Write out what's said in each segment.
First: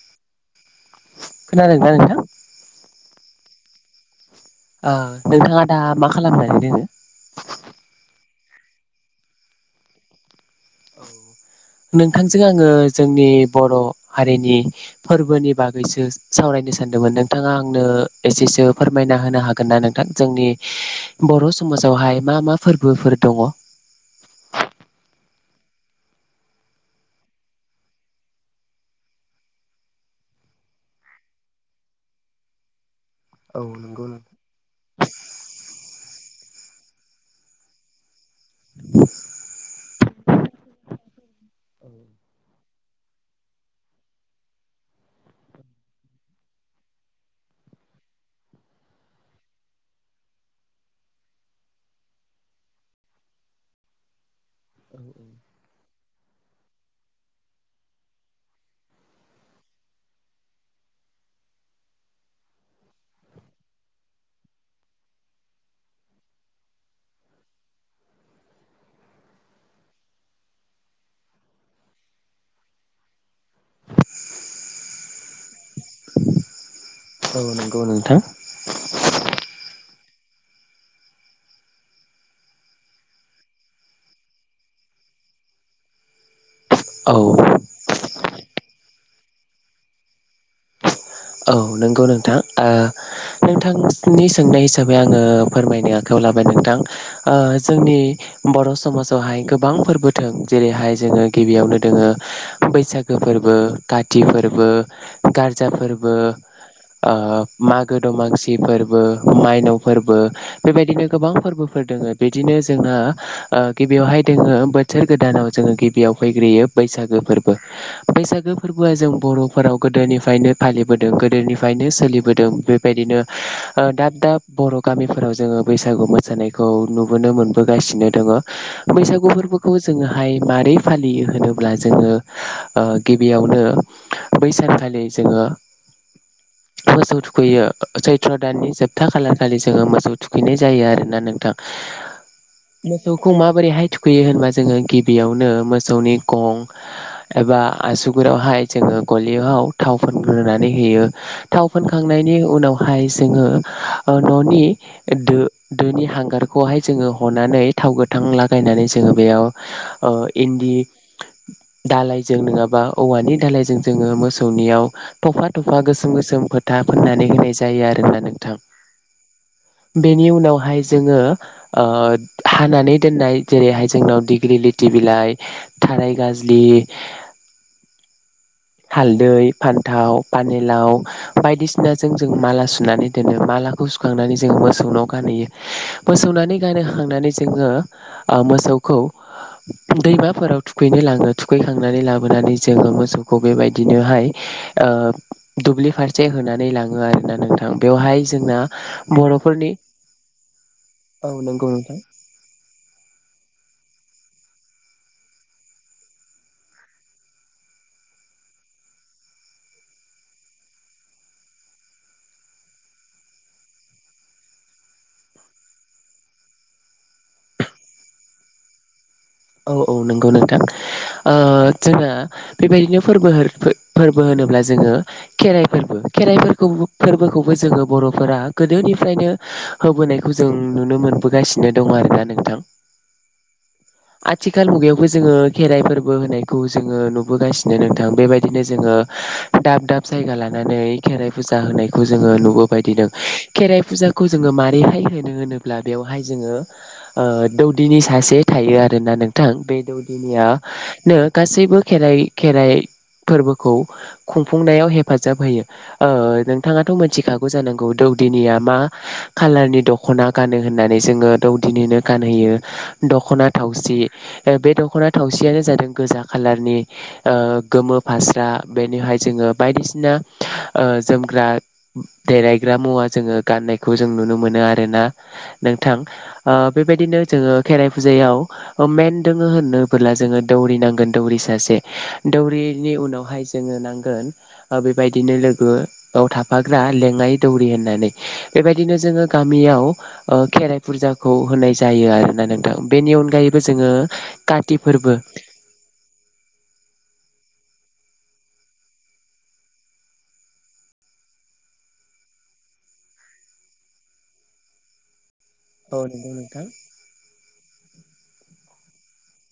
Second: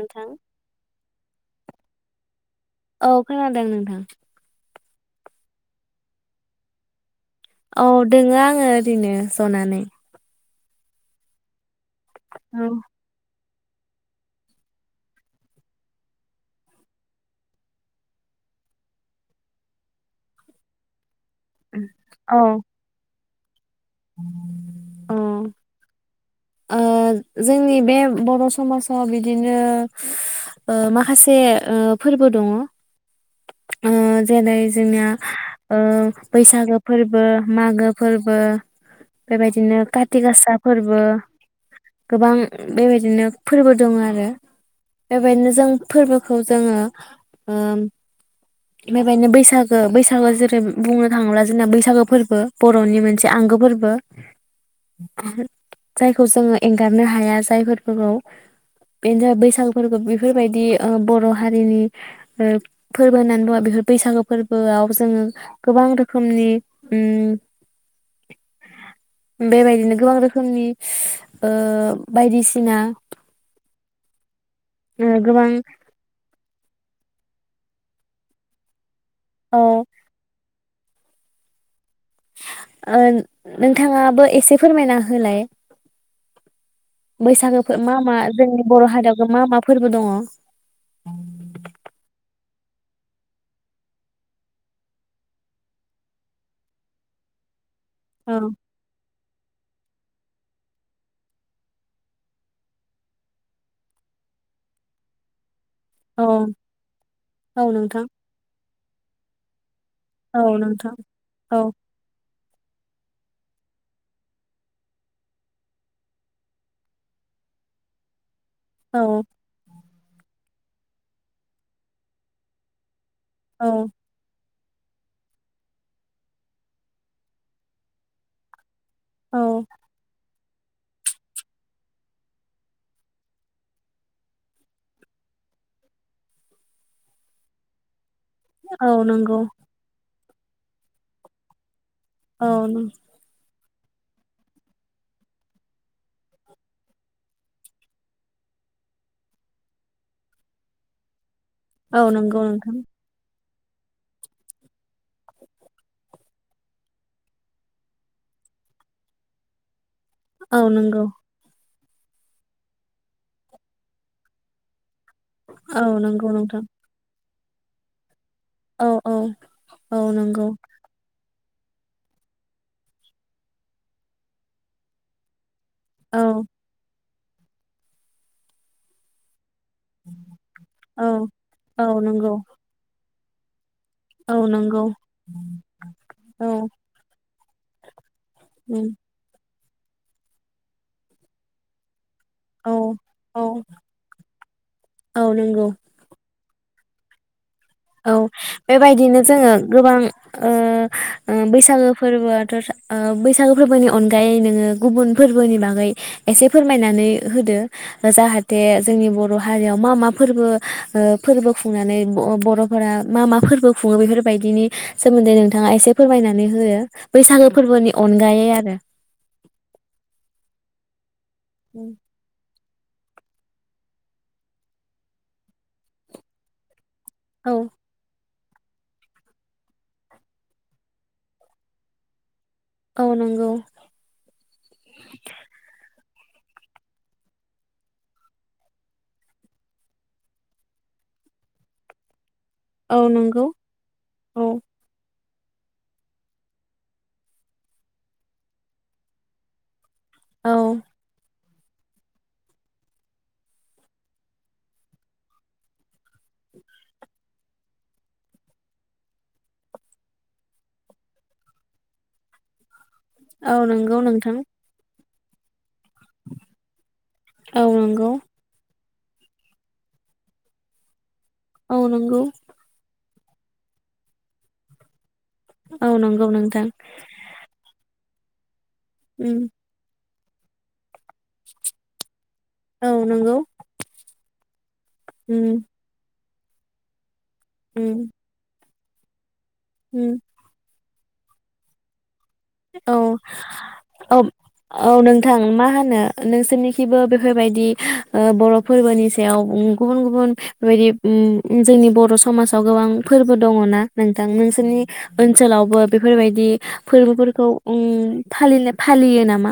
नोंथां खोनादोंना नोंथां? औ खोनादों नोंथां। ओ नोंथाङा दा मा खालामनानै दङो? औ दङो आङो ओरैनो जनानै। नोंथांजों औ आङो जोंनि बर' हारिनि फोरबोनि बागैसो सावरायनो सानदोंमोन नोंथाङा आंनो एसेसो फोरमायना होनो हागोन ना नोंथां जोंनि बर' समाजावहाय मा मा फोरबोफोर दङ? अउ ओ जोंनि बे बर' समाजाव बिदिनो ओ माखासे ओ फोरबो दङ ओ जेरै जोंनिया ओ बैसागो फोरबो, मागो फोरबो, बेबायदिनो काति गासा फोरबो गोबां बेबायदिनो फोरबो दङ आरो बेबायदिनो जों फोरबोखौ जोङो ओ बेबायदिनो बैसागो बैसागो जेरै बुंनो थाङोब्ला जोंना बैसागो फोरबो बर'नि मोनसे आंगो फोरबो जायखौ जोङो एंगारनो हाया जायफोरखौ बेनो बैसागुफोरखौ बेफोरबायदि ओ बर' हारिनि ओ फोरबो होननानै बुङो बेफोर बैसागु फोरबोआव जोङो गोबां रोखोमनि उम बेबायदिनो गोबां रोखोमनि ओ बायदिसिना ओ गोबां औ नंगौ नोंथां। औ। ओ नोंथाङाबो एसे फोरमायना होलाय औ बैसागोखौ मा मा जोंनि बर' हारियावबो मा मा फोरबो दङ। औ नंगौ नोंथां ओ नोंथांनि सोंनाय हिसाबै आङो फोरमायनो आखाइायाव लाबाय नोंथां ओ जोंनि बर' समाज वहाय गोबां फोरबो दं जेरैहाय जोङो गिबियावनो दोङो बैसागो फोरबो काति फोरबो गारजा फोरबो। औ औ मागो नोंथां दमांसि फोरबो। माइनाव फोरबो औ नोंथां बेबायदिनो गोबां औ फोरबोफोर दोङो। बिदिनो जोंहा गिबियावहाय दोङो बोसोर गोदानाव जोङो गिबियाव फैग्रोयो बैसागो फोरबो बैसागो। फोरबोआ जों औ बर'फोराव। गोदोनिफ्रायनो। फालिबोदों गोदोनिफ्रायनो सोलिबोदों बेबायदिनो। औ दाब दाब। बर गामिफोराव जोङो बैसागु मोसानायखौ नुबोनो मोनबोगासिनो दङ। बैसागु औ फोरबोफोरखौबो जोङोहाय। मारै फालियो होनोब्ला जोङो गिबियावनो बैसागखालि जोङो। मोसौ थुखैयै। सैथ्र दाननि औ जोबथा नंगौ खालाखालि जोङो मोसौ। थुखैनाय जायो आरोना नोंथां। औ नों- मोसौखौ माबोरैहाय। थुखैयो होनबा जोङो गिबियावनो मोसौनि गं एबा आसुगुरावहाय जोङो गलियाव थावफोर। रुनानै होयो। थाव औ फोनखांनायनि नंगौ नोंथां उनावहाय जोङो। ननि दो दोनि हांगारखौहाय जोङो हनानै थाव गोथां लागायनानै जोङो बेयाव। औ औ इन्दि। नंगौ दालायजों नङाबा औवानि दालायजों जोङो मोसौनियाव। थफा थफा औ गोसोम नंगौ गोसोम नोंथां खोथा फोननानै होनाय। जायो आरो होना नों। थां औ औ औ बेनि नंगौ उनावहाय जोङो। ओ हानानै दोननाय जेरैहाय जोंनाव डिग्रि लिरथि बिलाइ। थाराय औ गाज्लि। हालदै। फान्थाव पानिलाव औ औ बायदिसिनाजों जों नंगौ माला सुनानै। बिदिनो माला। औ औ सुखांनानै जों नंगौ मोसौनाव गानहैयो औ मोसौनानै गानहांनानै। जोङो। उम, मोसौखौ। दैमाफोराव थुखैनो लाङो थुखैखांनानै लाबो। लाबोनानै औ जोङो मोसौखौ औ बेबायदिनोहाय। ओ औ नंगौ दुब्लि फारसे होनो सोनानै लाङो आरोना नोंथां औ बेवहाय जोंना बेबायदिनो जोङो बर'फोरनि गोबां ओ औ ओ नंगौ बैसागो नोंथां फोरबोआथ' ओ बैसागो फोरबोनि अनगायै नोङो गुबुन फोरबोनि बागै एसे फोरमायनानै होदो जाहाथे जोंनि बर' हारियाव मा मा फोरबो ओ फोरबो खुंनानै ब-बर' फोरा मा मा फोरबो खुङो बेफोरबायदिनि सोमोन्दै नोंथाङा एसे फोरमायनानै हो बैसागो फोरबोनि अनगायै आरो औ औ नंगौ नोंथां। ओ जोङो बेबायदिनो फोरबो फोरबो होनोब्ला जोङो खेराइ फोरबो खेराइफोरखौ औ फोरबोखौबो जोङो बर'फोरा गोदोनिफ्रायनो होबोनायखौ जों नुनो मोनबोगासिनो दं आरोना नोंथां। औ नंगौ। आथिखाल मुगायावबो जोङो खेराइफोर बो होनायखौ जोङो नुबोगासिनो नोंथां बेबायदिनो जोङो दाब दाब जायगा लानानै खेराइ फुजा होनायखौ जोङो नु बो औ बायदिनो नंगौ खेराइ फुजाखौ जोङो औ मारैहाय होयो मानो होनोब्ला बेवहाय जोङो ओ दौदिनि सासे थायो आरो। ना नोंथां बै दौ औ दौदिनियानो गासैबो खेराइ खेराइ फोरबोखौ खुंफुंनायाव हेफाजाब होयो। ओ नोंथाङाथ' मोनथिखा गौ जानांगौ दौदिनिया मा खालारनि दखना गानो होननानै जोङो दौदिनिनो गानहोयो दखना औ नंगौ थावसि नोंथां बे दखना थावसेयानो जादों गोजा खालारनि ओ औ गोमो नंगौ फास्रा बेनिहाय जोङो बायदिसिना ओ जोमग्रा औ नंगौ देलायग्रा मुवा जोङो गाननायखौ जों नुनो मोनो आरो ना। औ नोंथां नंगौ ओ नोंथां बेबायदिनो जोङो खेराय फुजायाव ओमेेन उम दोङो होननोबोला जोङो दौरि नांगोन। दौरि सासे औ दौरिनि नंगौ उनावहाय जोङो नांगोन ओ बेबायदिनो उम लोगो याव थाफाग्रा लेङाय दौरि उम होननानै बेबायदिनो जोङो गामियाव उम खेराय फुजाखौ होनाय जायो आरो नोंथां औ बेनि अनगायैबो जोङो औ काति औ फोरबो नोंथां मा होनो नोंसोरनिखिबो बेफोर बेफोरबायदि बर फोरबोनि सायाव गुबुन गुबुन बेबायदि जोंनि बर समाजाव गोबां फोरबो दङ ना नोंथां नोंसोरनि ओनसोलावबो औ नंगौ बेफोरबायदि नोंथां फोरबोफोर नायखौ उम फालिनो फलियो नामा?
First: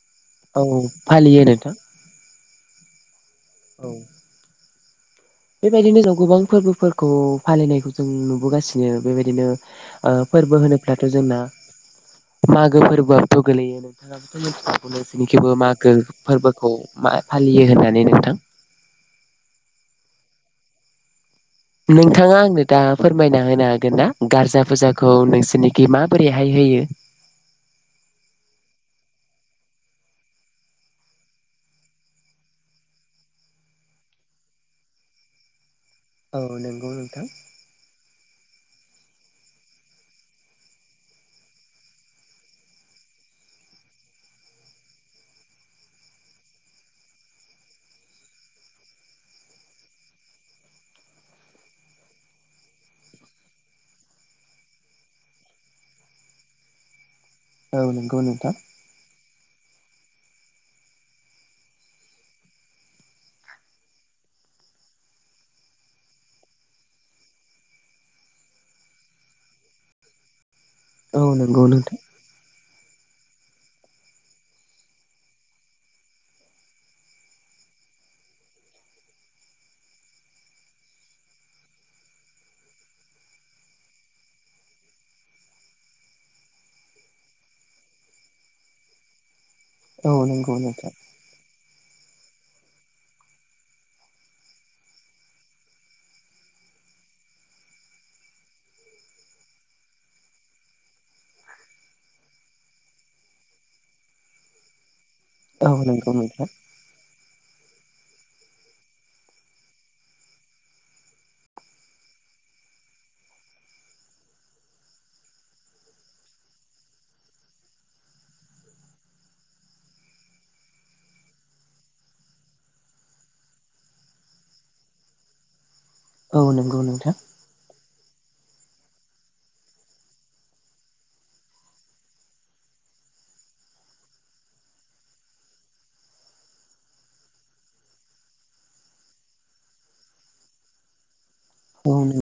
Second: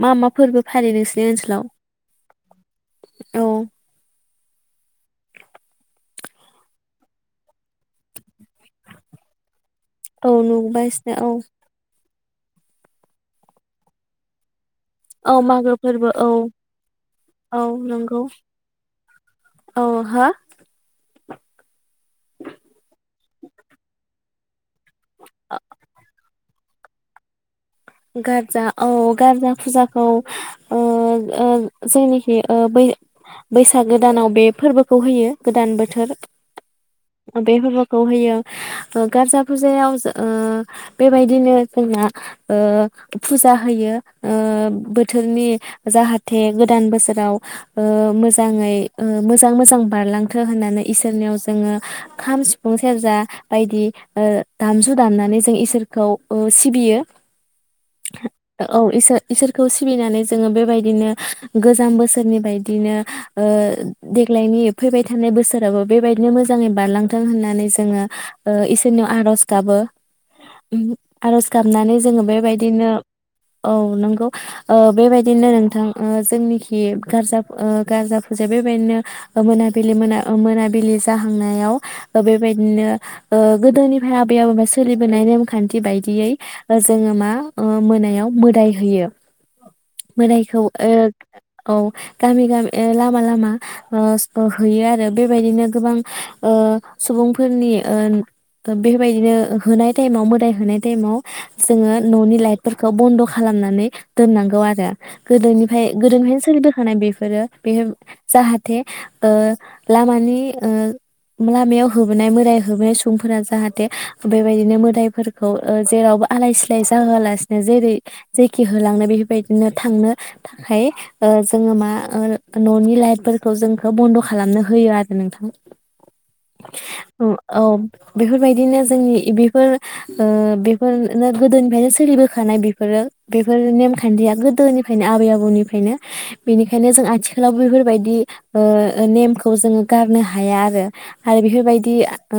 मा मा फोरबो औ फालि नोंसिनि फालियो ओनसोलाव? नोंथां औ बेबायदिनो जों गोबां फोरबोफोरखौ फालिनायखौ जों नुबोगासिनो बेबायदिनो औ फोरबो होनोफ्लाथ नुगासिनो औ जोंना मागो फोरबोआबोथ गोग्लैयो नोंथां औ नोंसिनिखैबो मागो फोरबो औ फोरबोखौ मा औ फालियो होननानै नंगौ नोंथां औ हो नोंथाङा आंनो दा फोरमायना होनो हागोन ना गारजा फुजाखौ नोंसोरनिखि माबोरै बैहाय होयो गारजा औ गारजा फुजाखौ ओ ओ जेनिखि ओ बैै बैसागो गोदानाव बे फोरबोखौ होयो गोदान बोथोर औ नंगौ नोंथां बोथोर बे फोरबोखौ होयो ओ गारजा फुजायाव ओ बेबायदिनो जोंना ओ फुजा होयो ओ बोथोरनि जाहाथे गोदान बोसोराव ओ मोजाङै मोजां मोजां बारलांथो होननानै इसोरनियाव जोङो खाम सिफुं सेरजा बायदि ओ दामजु दामनानै जों इसोरखौ ओ सिबियो औ नंगौ नोंथां औ इसोर इसोरखौ सिबिनानै जोङो बेबायदिनो गोजाम बोसोरनि बायदिनो ओ देग्लायनि फैबाय थानाय बोसोराबो बेबायदिनो मोजाङै बारलांथों होननानै जोङो ओ इसोरनियाव आरज गाबो औ आरज नंगौ नोंथां गाबनानै जोङो बेबायदिनो औ नंगौ ओ बेबायदिनो नोंथां जोंनिखि गारजा ओ गारजा फुजाया बेबायदिनो मोनाबिलि मोना मोनाबिलि जाहांनायाव बेबायदिनो ओ गोदोनिफ्राय आबै आबौनिफाय सोलिबोनाय नेमखान्थि बायदियै जोङो मा मोनायाव मोदाय होयो औ नंगौ मोदायखौ नोंथां ओ औ गामि गामि लामा लामा ओ हैयो आरो बेबायदिनो गोबां ओ सुबुंफोरनि ओ बेबायदिनो होनाय टाइमाव मोदाय होनाय टाइमाव जोङो ननि लाइटफोरखौ बन्द खालामनानै दोननांगौ आरो औ गोदोनिफ्राय नंगौ गोदोनिफ्रायनो नोंथां सोलिबोखानाय बे बे जाहाथे ओ लामानि ओ लामायाव होबोनाय मोदाय होबोनाय सुबुंफोरा जाहाथे बेबायदिनो मोदायफोरखौ ओ जेराव आलाय सिलाय जाहोआलासिनो जेरै जेखि होलांनो बेबायदिनो थांनो थाखाय ओ जोङो मा ननि लाइटफोरखौ जोंखौ बन्द खालामनो होयो आरो नोंथां औ नंगौ नोंथां। औ बेफोरबायदिनो जोंनि बेफोर ओ बेफोर गोदोनिफ्रायनो सोलिबोखानाय बेफोरो बेफोर नेमखान्थिया गोदोनिफ्रायनो आबै आबौनिफ्रायनो बेनिखायनो जों आथिखालाव बेफोरबायदि ओ नेमखौ जोङो गारनो हाया आरो। आरो औ बेफोरबायदि नों ओ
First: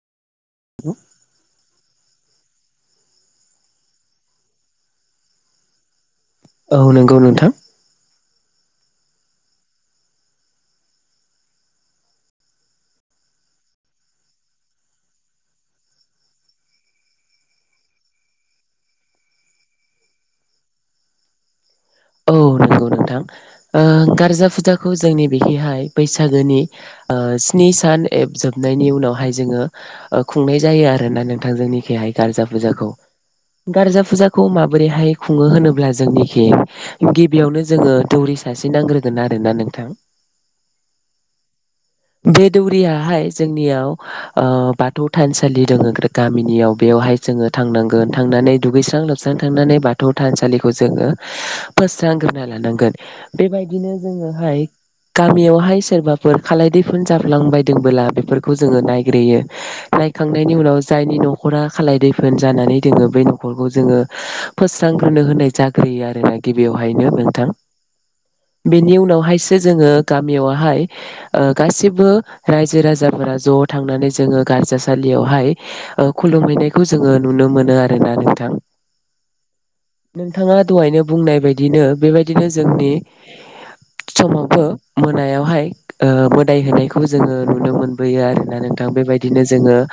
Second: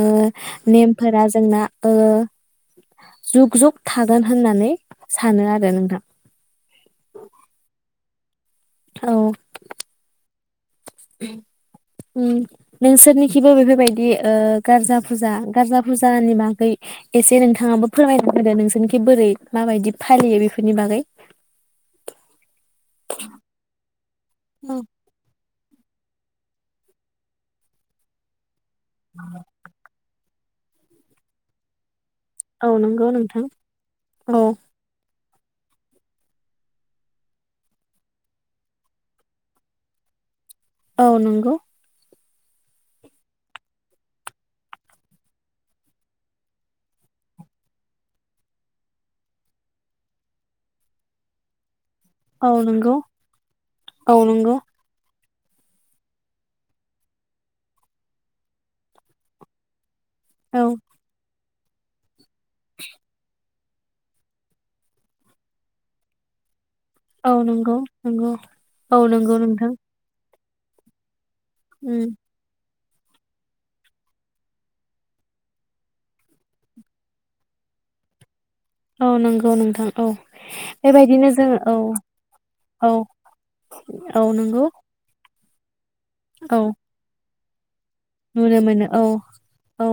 नेमफोरा जोंना ओ जुग जुग थागोन होननानै सानो आरो नोंथां। औ नंगौ नोंथां। औ। नोंसोरनिखिबो बेफोरबायदि ओ गारजा फुजा गारजा फुजानि बागै एसे नोंथाङाबो फोरमायनो होदो नोंसोरनिखि बोरै माबायदि फालियो बेफोरनि बागै औ नंगौ नोंथां ओ गारजा फुजाखौ जोंनि बेहिहाय बैसागोनि ओ स्नि सान एप जोब नायनि उनावहाय जोङो ओ खुंनाय जायो आरो ना नोंथां जोंनिखैहाय गारजा औ फुजाखौ नंगौ नोंथां गारजा औ फुजाखौ माबोरैहाय खुङो होनोब्ला जोंनिखि गिबियावनो जोङो दौरि सासे नांग्रोगोन आरोना नोंथां। औ नंगौ। बे दौरियाहाय जोंनियाव ओ बाथौ थानसालि दङ गामिनियाव बेयावहाय जोङो थांनांगोन थांनानै दुगैस्रां लोबस्रां थांनानै बाथौ थानसालिखौ जोङो फोस्रांग्रोना औ नंगौ लानांगोन बेबायदिनो औ नंगौ जोङोहाय गामियावहाय सोरबाफोर खालायदैफ फोन जाफ्लांबायदोंबोला बेफोरखौ जोङो नायग्रोयो नायखांनायनि औ उनाव जायनि न नखरा खालाय दैफो फोन जानानै दोङो बेै नख नखरखो जोङो फोस्रां होनो होनाय जाग्रोयो आरोना गि बेवहायनो औ नोंथां नंगौ नंगौ बेनि औ नंगौ उनावहायसो नोंथां जोङो गाम बेयावहाय ओ उम गासिबो रायजो राजा जाफोरा ज थांनानै जोङो गारजासालियावहाय खुलुमहैनायखौ जोङो नुनो मोनो आरोना नोंथां। औ नंगौ नोंथां औ नोंथाङा दहायनो बेबायदिनो बुंनाय जों औ बायदिनो बेबायदिनो जोंनि औ औ समावबो नंगौ मोनायाव हाय ओ दाय औ होनायखौ जोङो नुनो मोन [unintelligible] आरोना नुनो नोंथां मोनो औ बेबायदिनो जोङो औ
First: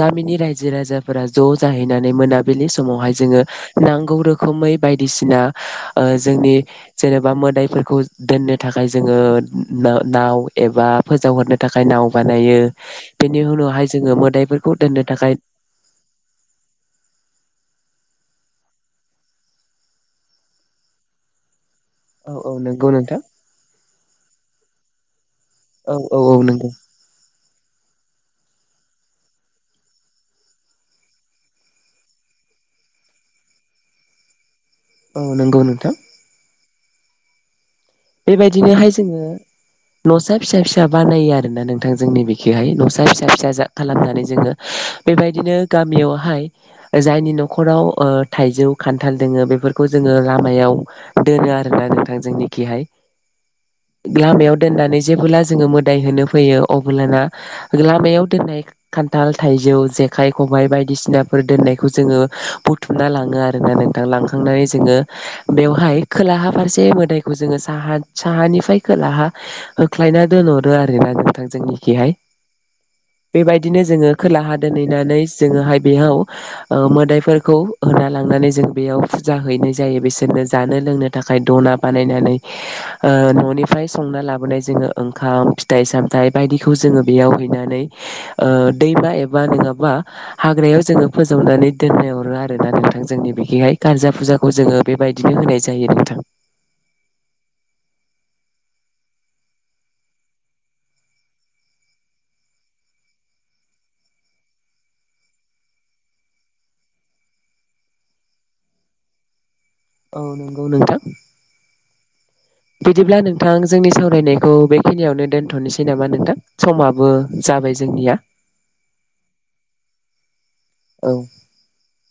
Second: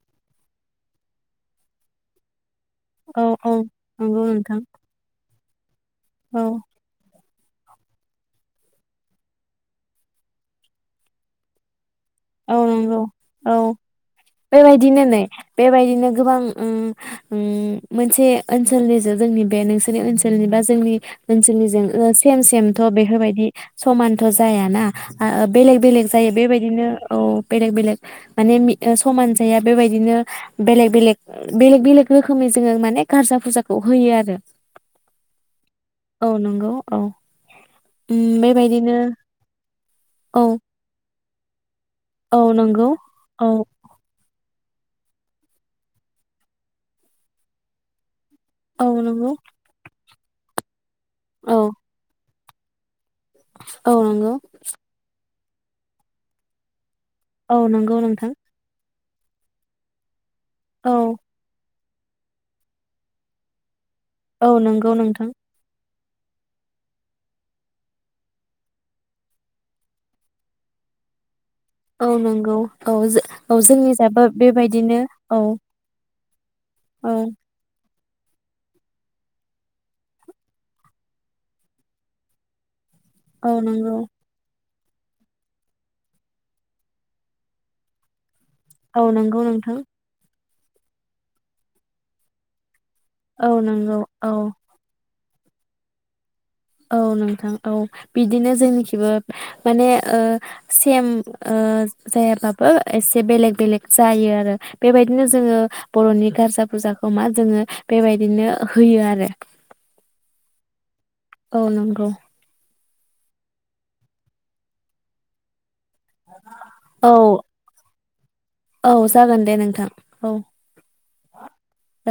गामिनि रायजो राजाफोरा ज जाहैनानै मोना बेलि समावहाय औ जोङो औ नांगौ नंगौ नोंथां रोखोमै बायदिसिना ओ औ जोंनि जेनेब बा मोदाइफोरखौ दोननो थाखाय जोङो ना नाव एबा फोजावहरनो थाखाय नाव औ बानायो नंगौ बेनि औ उनावहाय जोङो मोदायफोरखौ दोननो बेबायदिनो नै थाखाय बेबायदिनो गोबां उम उम मोनसे ओनसोलनिजों जोंनि बे नोंसोरनि ओनसोलनि बा जोंनि ओनसोलनिजों औ सेम औ सेमथ' नंगौ नोंथां बेफोरबायदि समानथ' जायाना बेलेग औ बेलेग औ जायो औ नंगौ बेबायदिनो बेलेग बेलेग माने समान जाया बेबायदिनो बेलेग बेलेग बेलेग बेलेग रोखोमै जोङो माने गारजा फुजाखौ होयो आरो। औ नोंगौ नोंथां। औ नंगौ औ। उम बेबायदिनोहाय बेबायदिनो जोङो नसा औ फिसा फिसा बानायो आर नोंनानों थां जोंनि औ बिखिहाय नंगौ नसा फिसा औ फिसा खालामनानै जोङो बेबायदिनो गामियावहाय जायनि नख'राव ओ थाइजौ औ खान्थाल नंगौ दोङो बेफोरखौ जोङो लामायाव दोनो औ आरोना नोंथां जोंनि खिहाय औ नंगौ लामायाव दोननानै जेबोला जोङो मोदाय होनो फैयो अब लाना औ नंगौ लामायाव नोंथां दोननाय खान्थाल थाइजौ जे खाय खबाय औ बायदिसिनाफोर दोननाय खौ जोङो बुथुमना लाङो आरोना नों थां औ लांखांनानै नंगौ जोङो नोंथां बेवहाय खोलाहा फारसे मोदायखौ जोङो साहा साहानिफ्राय खोलाहा होख्लायना दोनहरो आरोना। थां औ जोंनिखिहाय नंगौ औ जो औ बेबायदिनो जोंनि जोङो जाबो खोलाहा बेबायदिनो दोनहैनानै औ जोङोहाय बेहाव ओ औ मोदायफोरखौ होना लांनानै जों बेयाव फुजा हैनाय जायो बिसोरनो जानो लोंनो थाखाय दना बानायनानै ओ औ न'निफ्राय नंगौ संना लाबोनाय जोङो ओंखाम फिथाइ सामथाइ बायदिखौ जोङो बेयाव हैनानै ओ औ दैमा नंगौ एबा नोंथां नङाबा हाग्रायाव जोङो फोजौनानै दोननायहरो आरोना नों जोंनि औ बिदिहाय नंगौ गारजा औ फुजाखौ जोङो बेबायद दिनो होनाय जायो नोंथां। औ नोंथां औ बिदिनो जोंनिखिबो माने ओ सेम ओ जायाबाबो एसे बेलेग बेलेग जायो आरो बेबायदिनो जोङो बर'नि गारजा फुरजाखौ मा जोङो बेबायदिनो होयो आरो। नंगौ औ नोंथां। औ नंगौ बिदिब्ला नोंथां जोंनि सावरायनायखौ बेखिनियावनो दोनथ'नोसै नामा नोंथां समाबो औ जाबाय जोंनिया? औ जागोन दे नोंथां औ। औ ओ